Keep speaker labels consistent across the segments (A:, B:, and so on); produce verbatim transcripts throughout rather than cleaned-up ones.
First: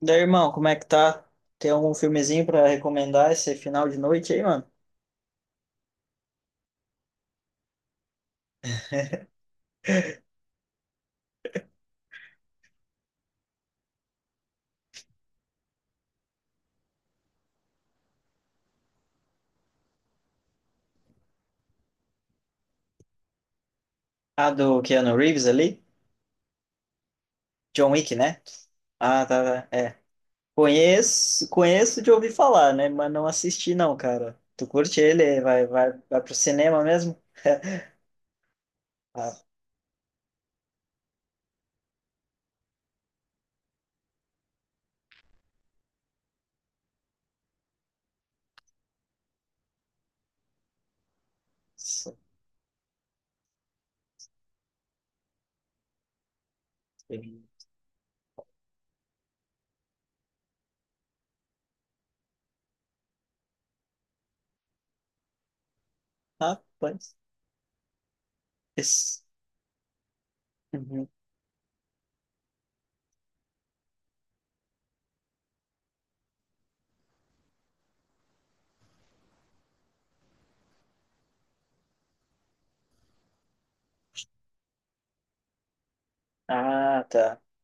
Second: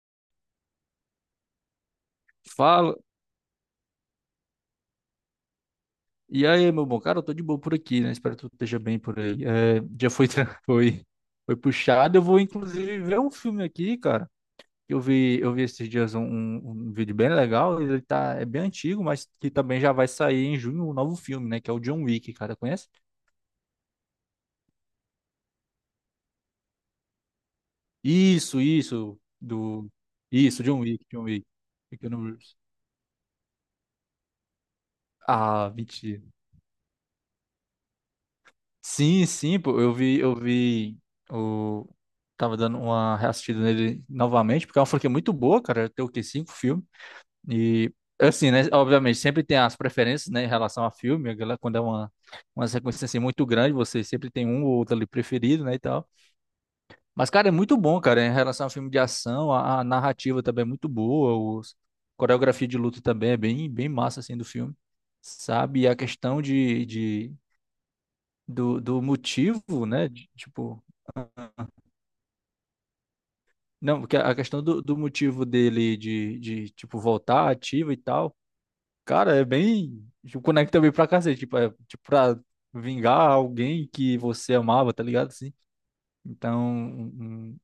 A: Daí, irmão, como é que tá? Tem algum filmezinho pra
B: Fala.
A: recomendar esse final de noite aí, mano?
B: E aí, meu bom? Cara, eu tô de boa por aqui, né? Espero que tu esteja bem por aí. É, já foi, tra- foi, foi puxado. Eu vou, inclusive, ver um filme aqui, cara. Eu vi, eu vi esses dias um, um- um vídeo bem legal. Ele tá, é bem antigo, mas que também já vai sair em junho um novo filme, né? Que é o John Wick, cara. Conhece?
A: Ah, do Keanu Reeves ali? John Wick, né?
B: Isso, isso.
A: Ah, tá, tá,
B: Do...
A: é.
B: Isso, John Wick, John Wick.
A: Conheço, conheço de
B: Keanu
A: ouvir
B: Reeves.
A: falar, né? Mas não assisti não, cara. Tu curte ele? Vai,
B: Ah,
A: vai,
B: mentira.
A: vai pro cinema mesmo?
B: Sim,
A: Rapaz,
B: sim, pô, eu vi, eu vi o tava dando uma reassistida nele novamente, porque é uma franquia muito boa, cara, tem o quê? Cinco filmes. E assim, né, obviamente, sempre tem as preferências, né, em relação a filme, a galera, quando é uma uma sequência assim muito grande, você sempre tem um ou outro ali preferido, né, e tal. Mas cara, é muito bom, cara, em relação a filme de ação, a, a narrativa também é muito boa, os coreografia de luta também é bem bem massa assim do filme. Sabe? E a questão de,
A: rapaz.
B: de do, do
A: Esse-
B: motivo, né? de- tipo,
A: Uhum.
B: não, porque a questão do, do motivo dele de, de, tipo, voltar ativo e tal, cara, é bem. Tipo, conecta bem pra cacete, tipo, é, tipo, pra vingar alguém que você amava, tá ligado? Assim. Então, um-
A: Ah, tá.
B: um-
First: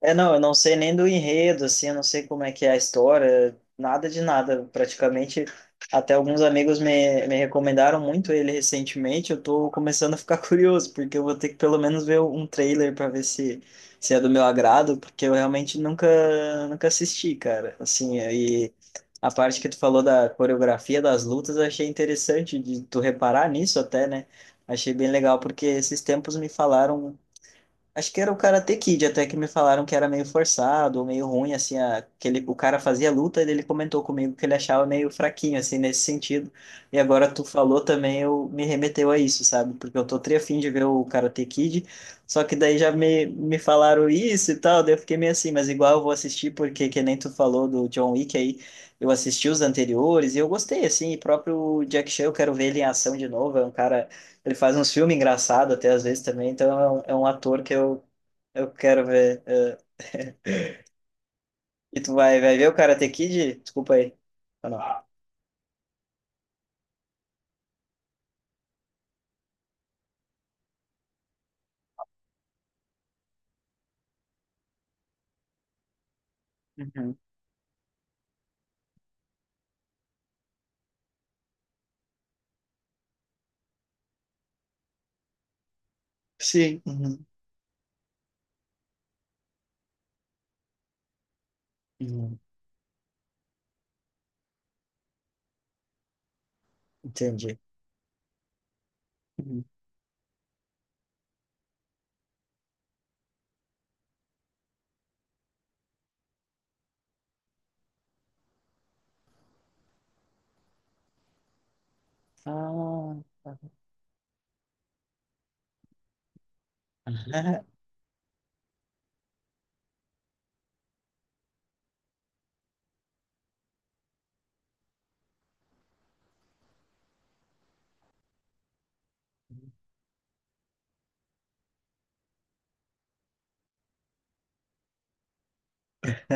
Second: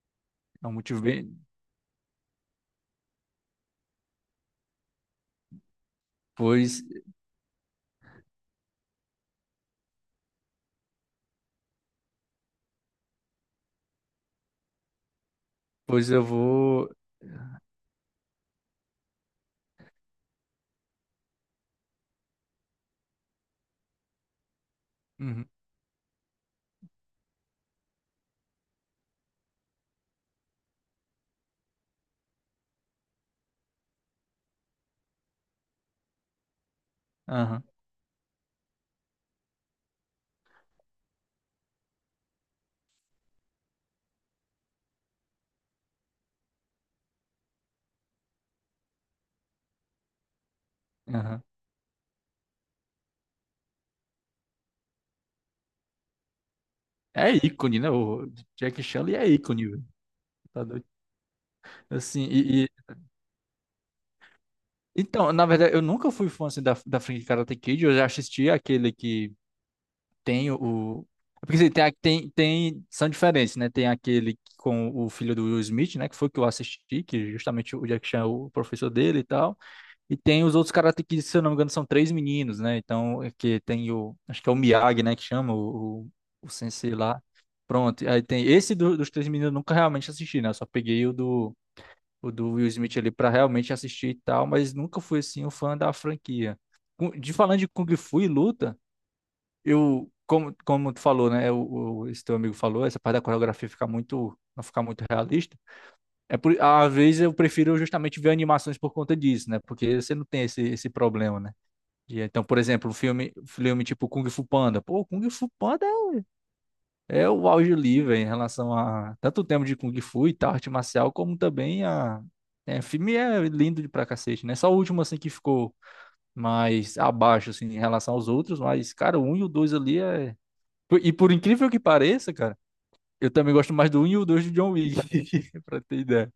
A: É, não, eu não
B: é um
A: sei nem
B: motivo
A: do
B: bem.
A: enredo, assim, eu não sei como é que é a história, nada de nada, praticamente. Até alguns amigos
B: Pois,
A: me, me recomendaram muito ele recentemente, eu tô começando a ficar curioso, porque eu vou ter que pelo menos ver um trailer para ver se, se é do meu agrado, porque eu realmente nunca,
B: pois eu
A: nunca
B: vou.
A: assisti, cara. Assim, e a parte que tu falou da coreografia das lutas, eu achei interessante de tu reparar nisso até, né? Achei bem legal,
B: Uhum,
A: porque esses tempos me falaram. Acho que era o Karate Kid, até que me falaram que era meio forçado, meio ruim, assim, a, que ele, o cara fazia luta e ele comentou comigo que ele achava meio fraquinho, assim, nesse sentido. E agora tu
B: aham,
A: falou também, eu me remeteu a isso, sabe? Porque eu tô tri afim de ver o Karate Kid, só que daí já me, me falaram isso e tal, daí eu fiquei meio assim, mas igual eu vou assistir, porque que nem tu falou do John Wick aí, eu assisti os anteriores e eu gostei, assim, e
B: aham.
A: próprio Jack Chan, eu quero ver ele em ação de novo, é um cara, ele faz uns filmes engraçados até às vezes também, então é um, é um
B: É
A: ator que
B: ícone, né?
A: eu,
B: O
A: eu
B: Jack
A: quero
B: Chan é
A: ver.
B: ícone,
A: É.
B: velho. Tá doido.
A: E tu
B: Assim,
A: vai, vai
B: e,
A: ver
B: e-
A: o Karate Kid? Desculpa aí. Ou não?
B: então, na verdade, eu nunca fui fã assim, da, da franquia Karate Kid. Eu já assisti aquele que tem o. É porque assim, tem, a- tem, tem. São diferentes, né? Tem aquele com o filho do Will Smith, né? Que foi o que eu assisti,
A: Uhum.
B: que justamente o Jack Chan é o professor dele e tal. E tem os outros caras que, se eu não me engano, são três meninos, né? Então, é que tem o. Acho que é o Miyagi, né? Que chama o, o, o
A: Sim.
B: sensei lá.
A: Uhum.
B: Pronto. Aí tem esse do- dos três meninos, eu nunca realmente assisti, né? Eu só peguei o do, o
A: Uhum.
B: do Will Smith ali pra realmente assistir e tal, mas nunca fui assim um fã da franquia. Cu- De falando
A: Entendi.
B: de Kung Fu e luta
A: Uhum.
B: eu, como, como tu falou, né? O, o- esse teu amigo falou, essa parte da coreografia fica muito, não ficar muito realista. É por, às vezes eu prefiro justamente ver animações por conta disso, né? Porque você não tem esse, esse problema, né? E então, por exemplo, um
A: Ah,
B: filme,
A: tá.
B: filme tipo Kung Fu Panda. Pô, Kung Fu Panda é o auge livre em relação a tanto o tema de Kung Fu e tal, arte marcial, como também a. É, o filme é lindo de pra cacete, né? Só o último assim que ficou mais abaixo assim em relação aos outros, mas cara, o um e o dois ali é por- e por incrível que pareça, cara, eu também gosto mais do um e o dois de John Wick, pra ter ideia.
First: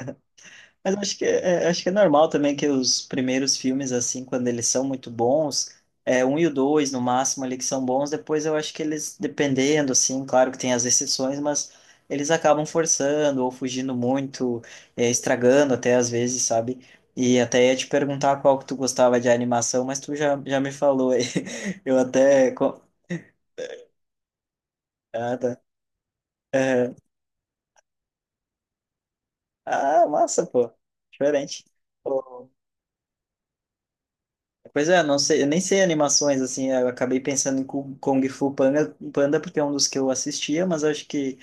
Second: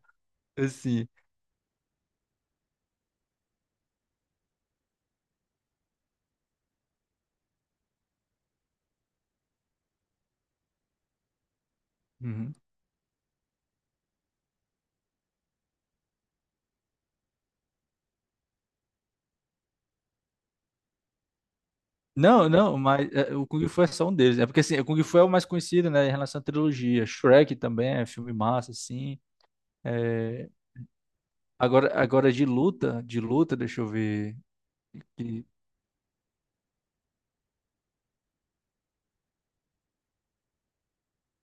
A: Mas
B: Assim.
A: acho que é, é, acho que é normal também que os primeiros filmes, assim, quando eles são muito bons, é um e o dois, no máximo, ali que são bons, depois eu acho que eles, dependendo, assim, claro que tem as exceções, mas eles
B: Uhum.
A: acabam forçando ou fugindo muito, é, estragando até às vezes, sabe? E até ia te perguntar qual que tu gostava de animação, mas tu já, já me falou aí. Eu
B: Não,
A: até.
B: não,
A: co-
B: mas é, o Kung Fu é só um deles. É porque assim, o Kung Fu é o
A: Ah,
B: mais
A: tá.
B: conhecido, né, em relação à
A: Aham.
B: trilogia. Shrek também é filme massa, assim.
A: Ah, massa,
B: É,
A: pô. Diferente.
B: Agora, agora de luta, de luta, deixa eu ver.
A: Pois é, não sei,
B: Que-
A: eu nem sei animações, assim, eu acabei pensando em Ku- Kung Fu Panda, Panda porque é um dos que eu assistia, mas acho que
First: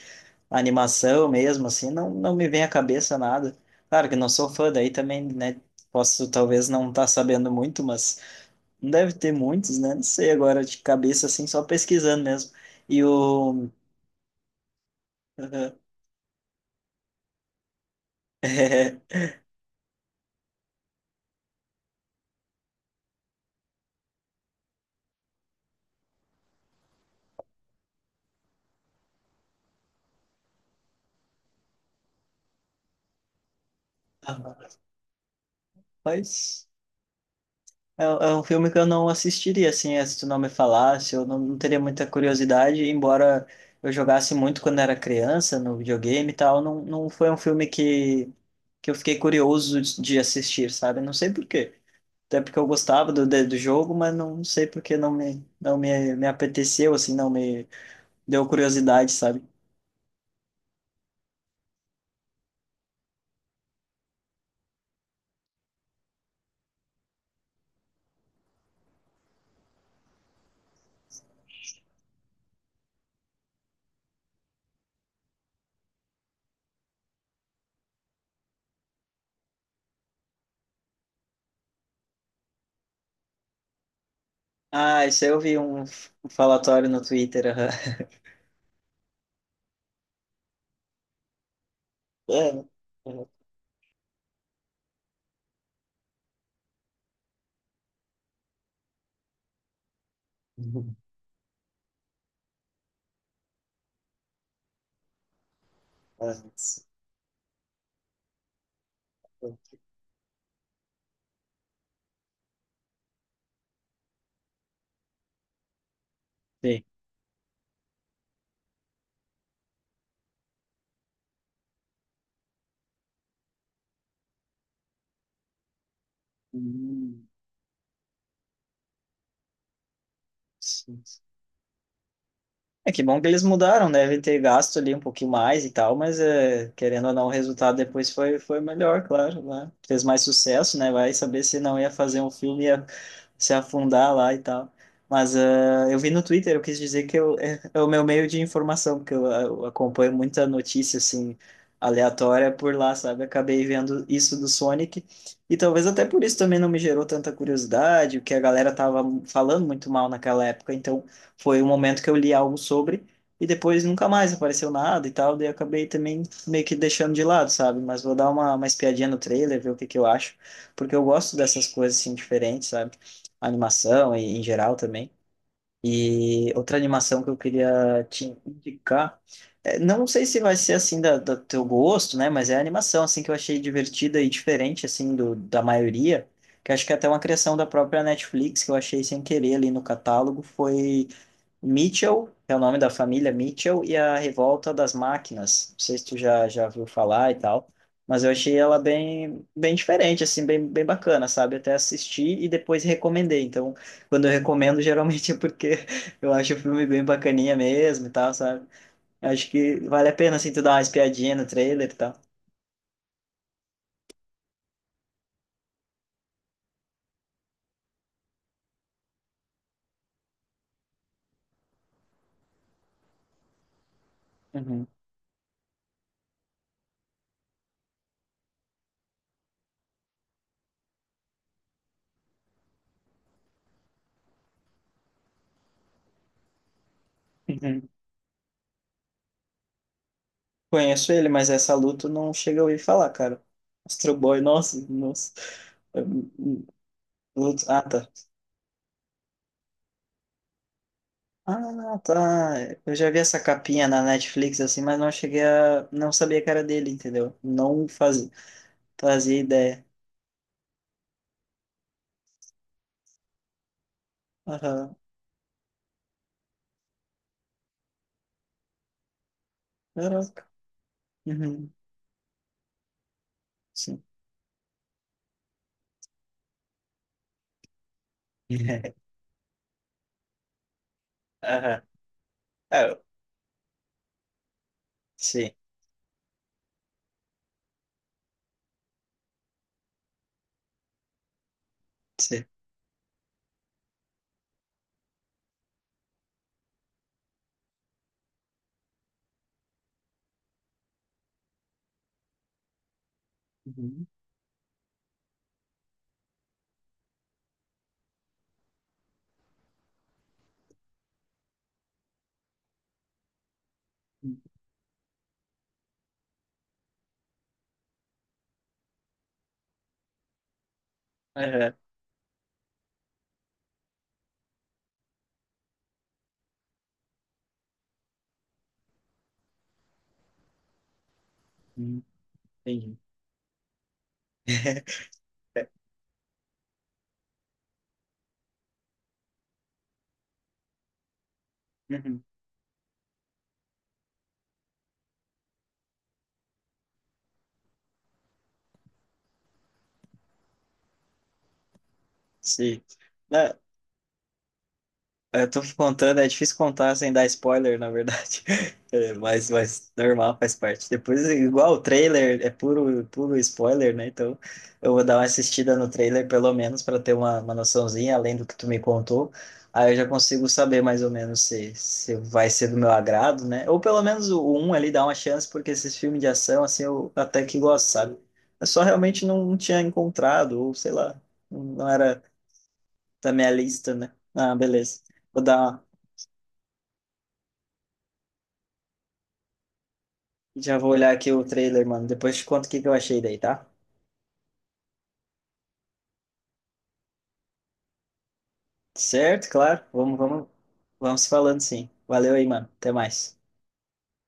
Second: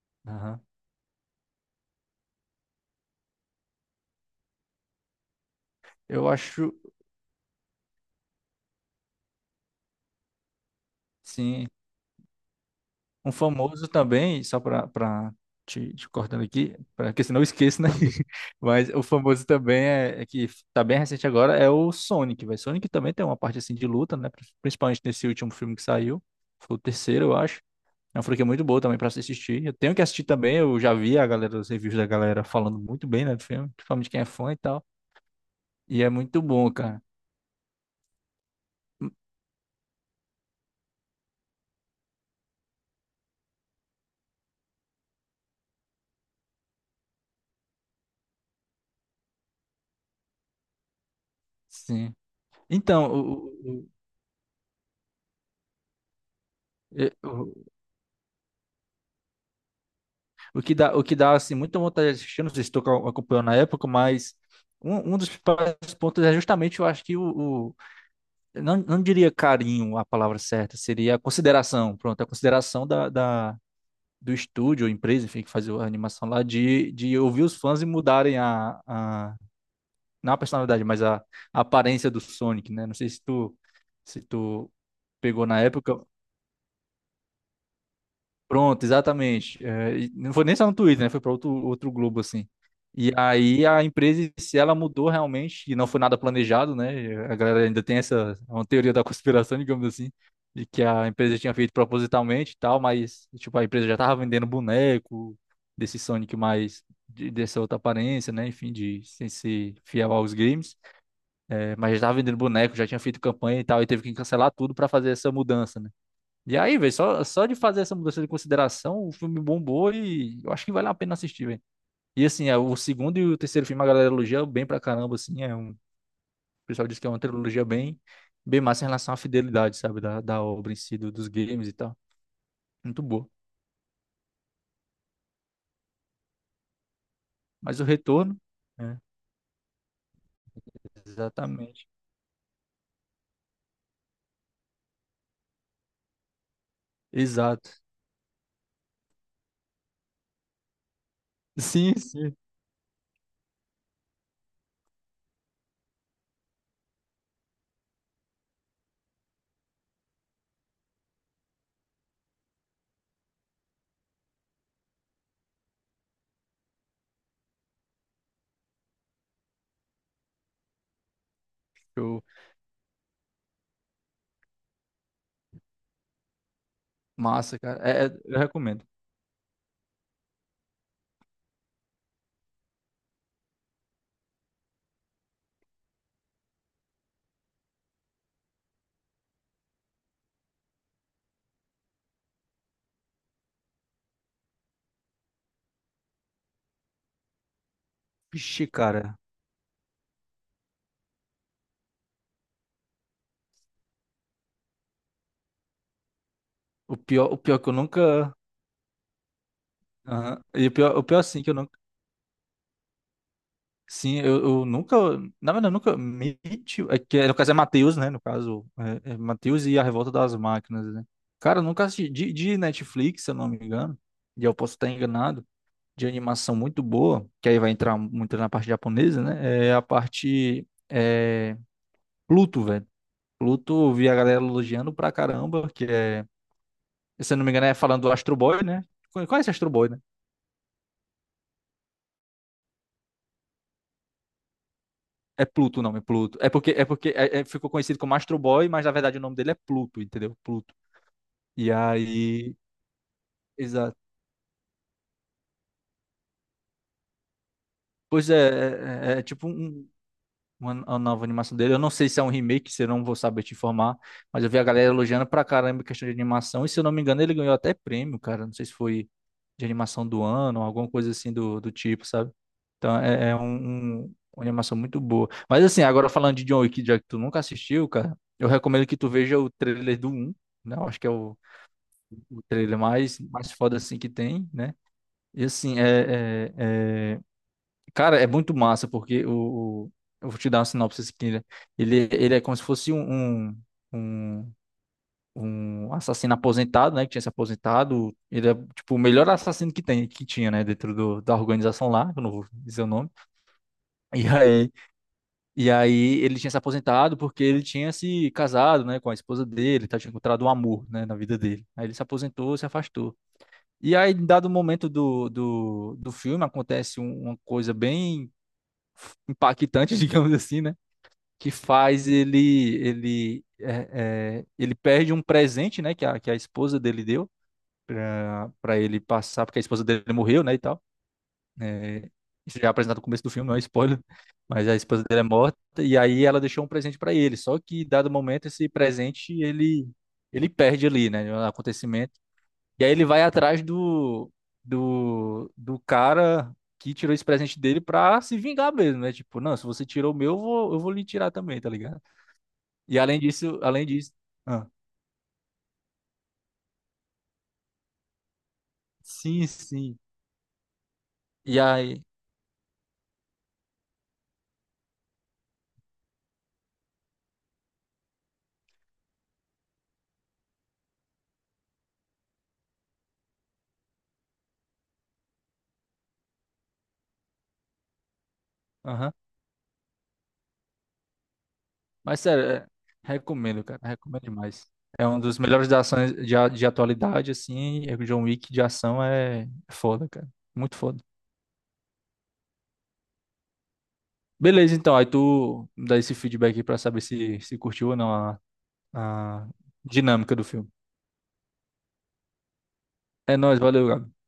A: a
B: aham.
A: animação mesmo, assim, não, não me vem à cabeça nada. Claro que não sou fã, daí também, né,
B: Eu
A: posso talvez
B: acho,
A: não estar sabendo muito, mas não deve ter muitos, né, não sei agora de cabeça, assim, só
B: sim.
A: pesquisando mesmo. E
B: Um
A: o...
B: famoso também, só para te, te cortando aqui, para que senão eu esqueço, né? Mas
A: É.
B: o famoso também é, é que tá bem recente agora, é o Sonic, velho. Sonic também tem uma parte assim de luta, né? Pri- principalmente nesse último filme que saiu. Foi o terceiro, eu acho. É uma franquia muito boa também para se assistir. Eu tenho que assistir também, eu já vi a galera, os reviews da galera falando muito bem, né, do filme, principalmente quem é fã e tal. E é muito
A: Mas...
B: bom, cara.
A: É, é um filme que eu não assistiria, assim, é, se tu não me falasse, eu não, não teria muita curiosidade, embora eu jogasse muito quando era criança, no videogame e tal, não, não foi um filme que, que eu fiquei curioso de de assistir, sabe? Não sei por quê.
B: Sim.
A: Até porque eu
B: Então,
A: gostava do, de- do
B: o, o,
A: jogo, mas não sei por que não me, não me, me apeteceu, assim, não
B: o-
A: me deu curiosidade, sabe?
B: o que dá, o que dá assim, muita vontade de assistir, não sei se tu ac- acompanhou na época, mas um, um dos principais pontos é justamente, eu acho que o, o- eu não, não diria carinho a palavra certa, seria a consideração, pronto, a consideração da, da- do estúdio, ou empresa, enfim, que faz a animação lá, de, de ouvir os fãs e mudarem a, a, não a personalidade, mas a, a aparência do Sonic, né? Não sei se tu, se tu
A: Ah, isso aí eu
B: pegou
A: vi
B: na
A: um,
B: época.
A: f- um falatório no Twitter. Aham.
B: Pronto, exatamente. É, e não foi nem só no Twitter, né? Foi para outro, outro Globo, assim.
A: É,
B: E
A: é.
B: aí a empresa, se ela mudou realmente, e não foi nada planejado, né? A galera ainda tem essa uma teoria da conspiração, digamos assim, de que a empresa tinha feito propositalmente e tal, mas, tipo, a empresa já tava vendendo boneco desse
A: Ah,
B: Sonic mais,
A: sim.
B: de- dessa outra aparência, né? Enfim, de sem ser fiel aos games. É, mas já tava vendendo boneco, já tinha feito campanha e tal, e teve que cancelar tudo para fazer essa mudança, né? E aí, velho, só, só de fazer essa mudança de consideração, o filme bombou e eu acho que vale a pena assistir, velho. E assim, é, o segundo e o terceiro filme a galera elogia bem pra caramba, assim, é um, o pessoal diz que é uma
A: Hum,
B: trilogia bem, bem massa em relação à fidelidade, sabe, da, da obra em si,
A: sim.
B: do- dos games e tal.
A: É
B: Muito
A: que bom que
B: boa.
A: eles mudaram, né? Devem ter gasto ali um pouquinho mais e tal, mas é, querendo ou não, o resultado
B: Mas o
A: depois
B: retorno,
A: foi, foi
B: né?
A: melhor, claro, né? Fez mais sucesso, né? Vai saber se não
B: Exatamente.
A: ia fazer um filme, ia se afundar lá e tal. Mas é, eu vi no Twitter, eu quis dizer que eu, é,
B: Exato.
A: é o meu meio de informação, porque eu, eu acompanho muita notícia, assim,
B: Sim, sim.
A: aleatória por lá, sabe? Acabei vendo isso do Sonic, e talvez até por isso também não me gerou tanta curiosidade, o que a galera tava falando muito mal naquela época, então foi o momento que eu li algo sobre e depois nunca mais apareceu nada e tal, daí eu acabei também meio que deixando de lado, sabe? Mas vou dar uma, uma espiadinha no trailer, ver o que que eu acho, porque eu gosto dessas coisas assim
B: Show.
A: diferentes, sabe? Animação e em geral também. E outra animação que eu
B: Massa, cara.
A: queria
B: É, é,
A: te
B: eu recomendo.
A: indicar, é, não sei se vai ser assim da, do teu gosto, né? Mas é a animação assim que eu achei divertida e diferente assim do, da maioria. Que acho que é até uma criação da própria Netflix que eu achei sem querer ali no catálogo foi Mitchell, é o nome da família Mitchell, e a Revolta das Máquinas. Não sei se tu já, já viu falar e tal, mas eu achei
B: Vixe,
A: ela
B: cara.
A: bem, bem diferente, assim, bem, bem bacana, sabe? Até assisti e depois recomendei. Então, quando eu recomendo, geralmente é porque eu acho o filme
B: O
A: bem
B: pior, o
A: bacaninha
B: pior que eu
A: mesmo e tal,
B: nunca.
A: sabe? Acho que vale a pena,
B: Aham.
A: assim, tu
B: E o
A: dar uma
B: pior, o pior,
A: espiadinha
B: assim,
A: no
B: que eu nunca
A: trailer e tal.
B: Sim, eu, eu nunca, na verdade, eu nunca me, tive- é que no caso é Matheus, né? No caso, é, é Matheus e a Revolta das Máquinas, né? Cara, eu nunca assisti, de, de Netflix, se eu não me engano, e eu posso
A: Uhum.
B: estar enganado, de animação muito boa, que aí vai entrar muito na parte japonesa, né? É a parte, é, Pluto, velho. Pluto, eu vi a galera elogiando pra caramba, que é, se eu não me engano, é
A: Uhum.
B: falando do Astro Boy, né? Conhece Astro Boy, né?
A: Conheço ele, mas essa luta não chega a ouvir falar, cara. Astro Boy, nossa, nossa.
B: É Pluto o nome, Pluto. É porque, é porque é- é-
A: Luto-
B: ficou
A: Ah,
B: conhecido
A: tá.
B: como Astro Boy, mas na verdade o nome dele é Pluto, entendeu? Pluto. E
A: Ah,
B: aí.
A: tá. Eu já vi essa capinha
B: Exato.
A: na Netflix, assim, mas não cheguei a. Não sabia que era dele, entendeu? Não
B: Pois
A: fazia,
B: é, é, é- é
A: Fazia
B: tipo
A: ideia.
B: um. uma, uma nova animação dele. Eu não sei se é um remake, se eu não vou saber te informar, mas eu vi a galera
A: Aham.
B: elogiando pra caramba a questão de animação, e se eu não me engano, ele ganhou até prêmio, cara. Não sei se foi de animação do
A: Caraca.
B: ano, alguma coisa assim do,
A: Uhum.
B: do tipo, sabe? Então é, é um,
A: Sim.
B: um- uma animação muito boa. Mas assim, agora falando de John Wick, já que tu nunca assistiu, cara, eu recomendo que tu veja o trailer do um, né? Eu acho que é o,
A: Aham.
B: o trailer
A: Ah,
B: mais, mais foda assim que tem, né? E
A: sim,
B: assim, é, é, é, cara, é muito massa, porque o, o- eu vou te dar uma sinopse aqui, né? Ele, ele é
A: sim.
B: como se fosse um, um, um, um assassino aposentado, né? Que tinha se aposentado. Ele é, tipo, o melhor assassino que tem, que tinha, né? Dentro do, da organização lá, que eu não vou dizer o nome.
A: Uhum.
B: E aí, e aí ele tinha se aposentado porque ele tinha se casado, né? Com a esposa dele, tá? Tinha encontrado um amor, né? Na vida dele. Aí ele se aposentou, se afastou. E aí, em
A: Uhum.
B: dado momento do, do, do filme, acontece um- uma coisa bem impactante, digamos assim, né? Que
A: Aham.
B: faz ele ele é, é, ele perde um presente, né? Que a, que a esposa dele deu para para ele passar, porque a esposa dele morreu, né? E tal.
A: Uhum.
B: É, isso já é
A: Entendi.
B: apresentado no começo do filme, não é spoiler, mas a esposa dele é morta e aí ela deixou um presente para ele. Só que dado momento esse presente ele ele perde ali, né? No acontecimento,
A: Uhum.
B: e aí ele vai atrás do, do, do cara que tirou esse presente dele pra se vingar mesmo, né? Tipo, não, se você tirou o meu, eu vou, eu vou lhe tirar também, tá ligado?
A: Sim.
B: E além
A: É,
B: disso, além disso. Ah,
A: eu tô contando, é difícil contar sem dar spoiler, na verdade. É,
B: sim,
A: mas, mas
B: sim.
A: normal, faz parte. Depois,
B: E
A: igual o
B: aí.
A: trailer, é puro, puro spoiler, né? Então, eu vou dar uma assistida no trailer, pelo menos, para ter uma, uma noçãozinha, além do que tu me contou. Aí eu já consigo saber mais ou menos se, se vai ser do meu agrado, né? Ou pelo menos o um ali dá uma chance, porque esses filmes de ação, assim, eu até que gosto, sabe? Eu só
B: Aham.
A: realmente não, não tinha encontrado, ou sei lá, não
B: Mas
A: era
B: sério, é-
A: da minha
B: recomendo, cara.
A: lista, né?
B: Recomendo
A: Ah,
B: demais.
A: beleza.
B: É um dos
A: Vou dar
B: melhores de
A: uma.
B: ações de, a- de atualidade, assim. É que o John Wick de ação é foda, cara. Muito
A: Já vou
B: foda.
A: olhar aqui o trailer, mano. Depois te conto o que que eu achei daí, tá?
B: Beleza, então. Aí tu dá esse feedback aí pra saber se, se curtiu ou não a, a
A: Certo, claro. Vamos,
B: dinâmica do
A: vamos,
B: filme.
A: vamos falando sim. Valeu aí, mano. Até
B: É
A: mais.
B: nóis, valeu, Gabi.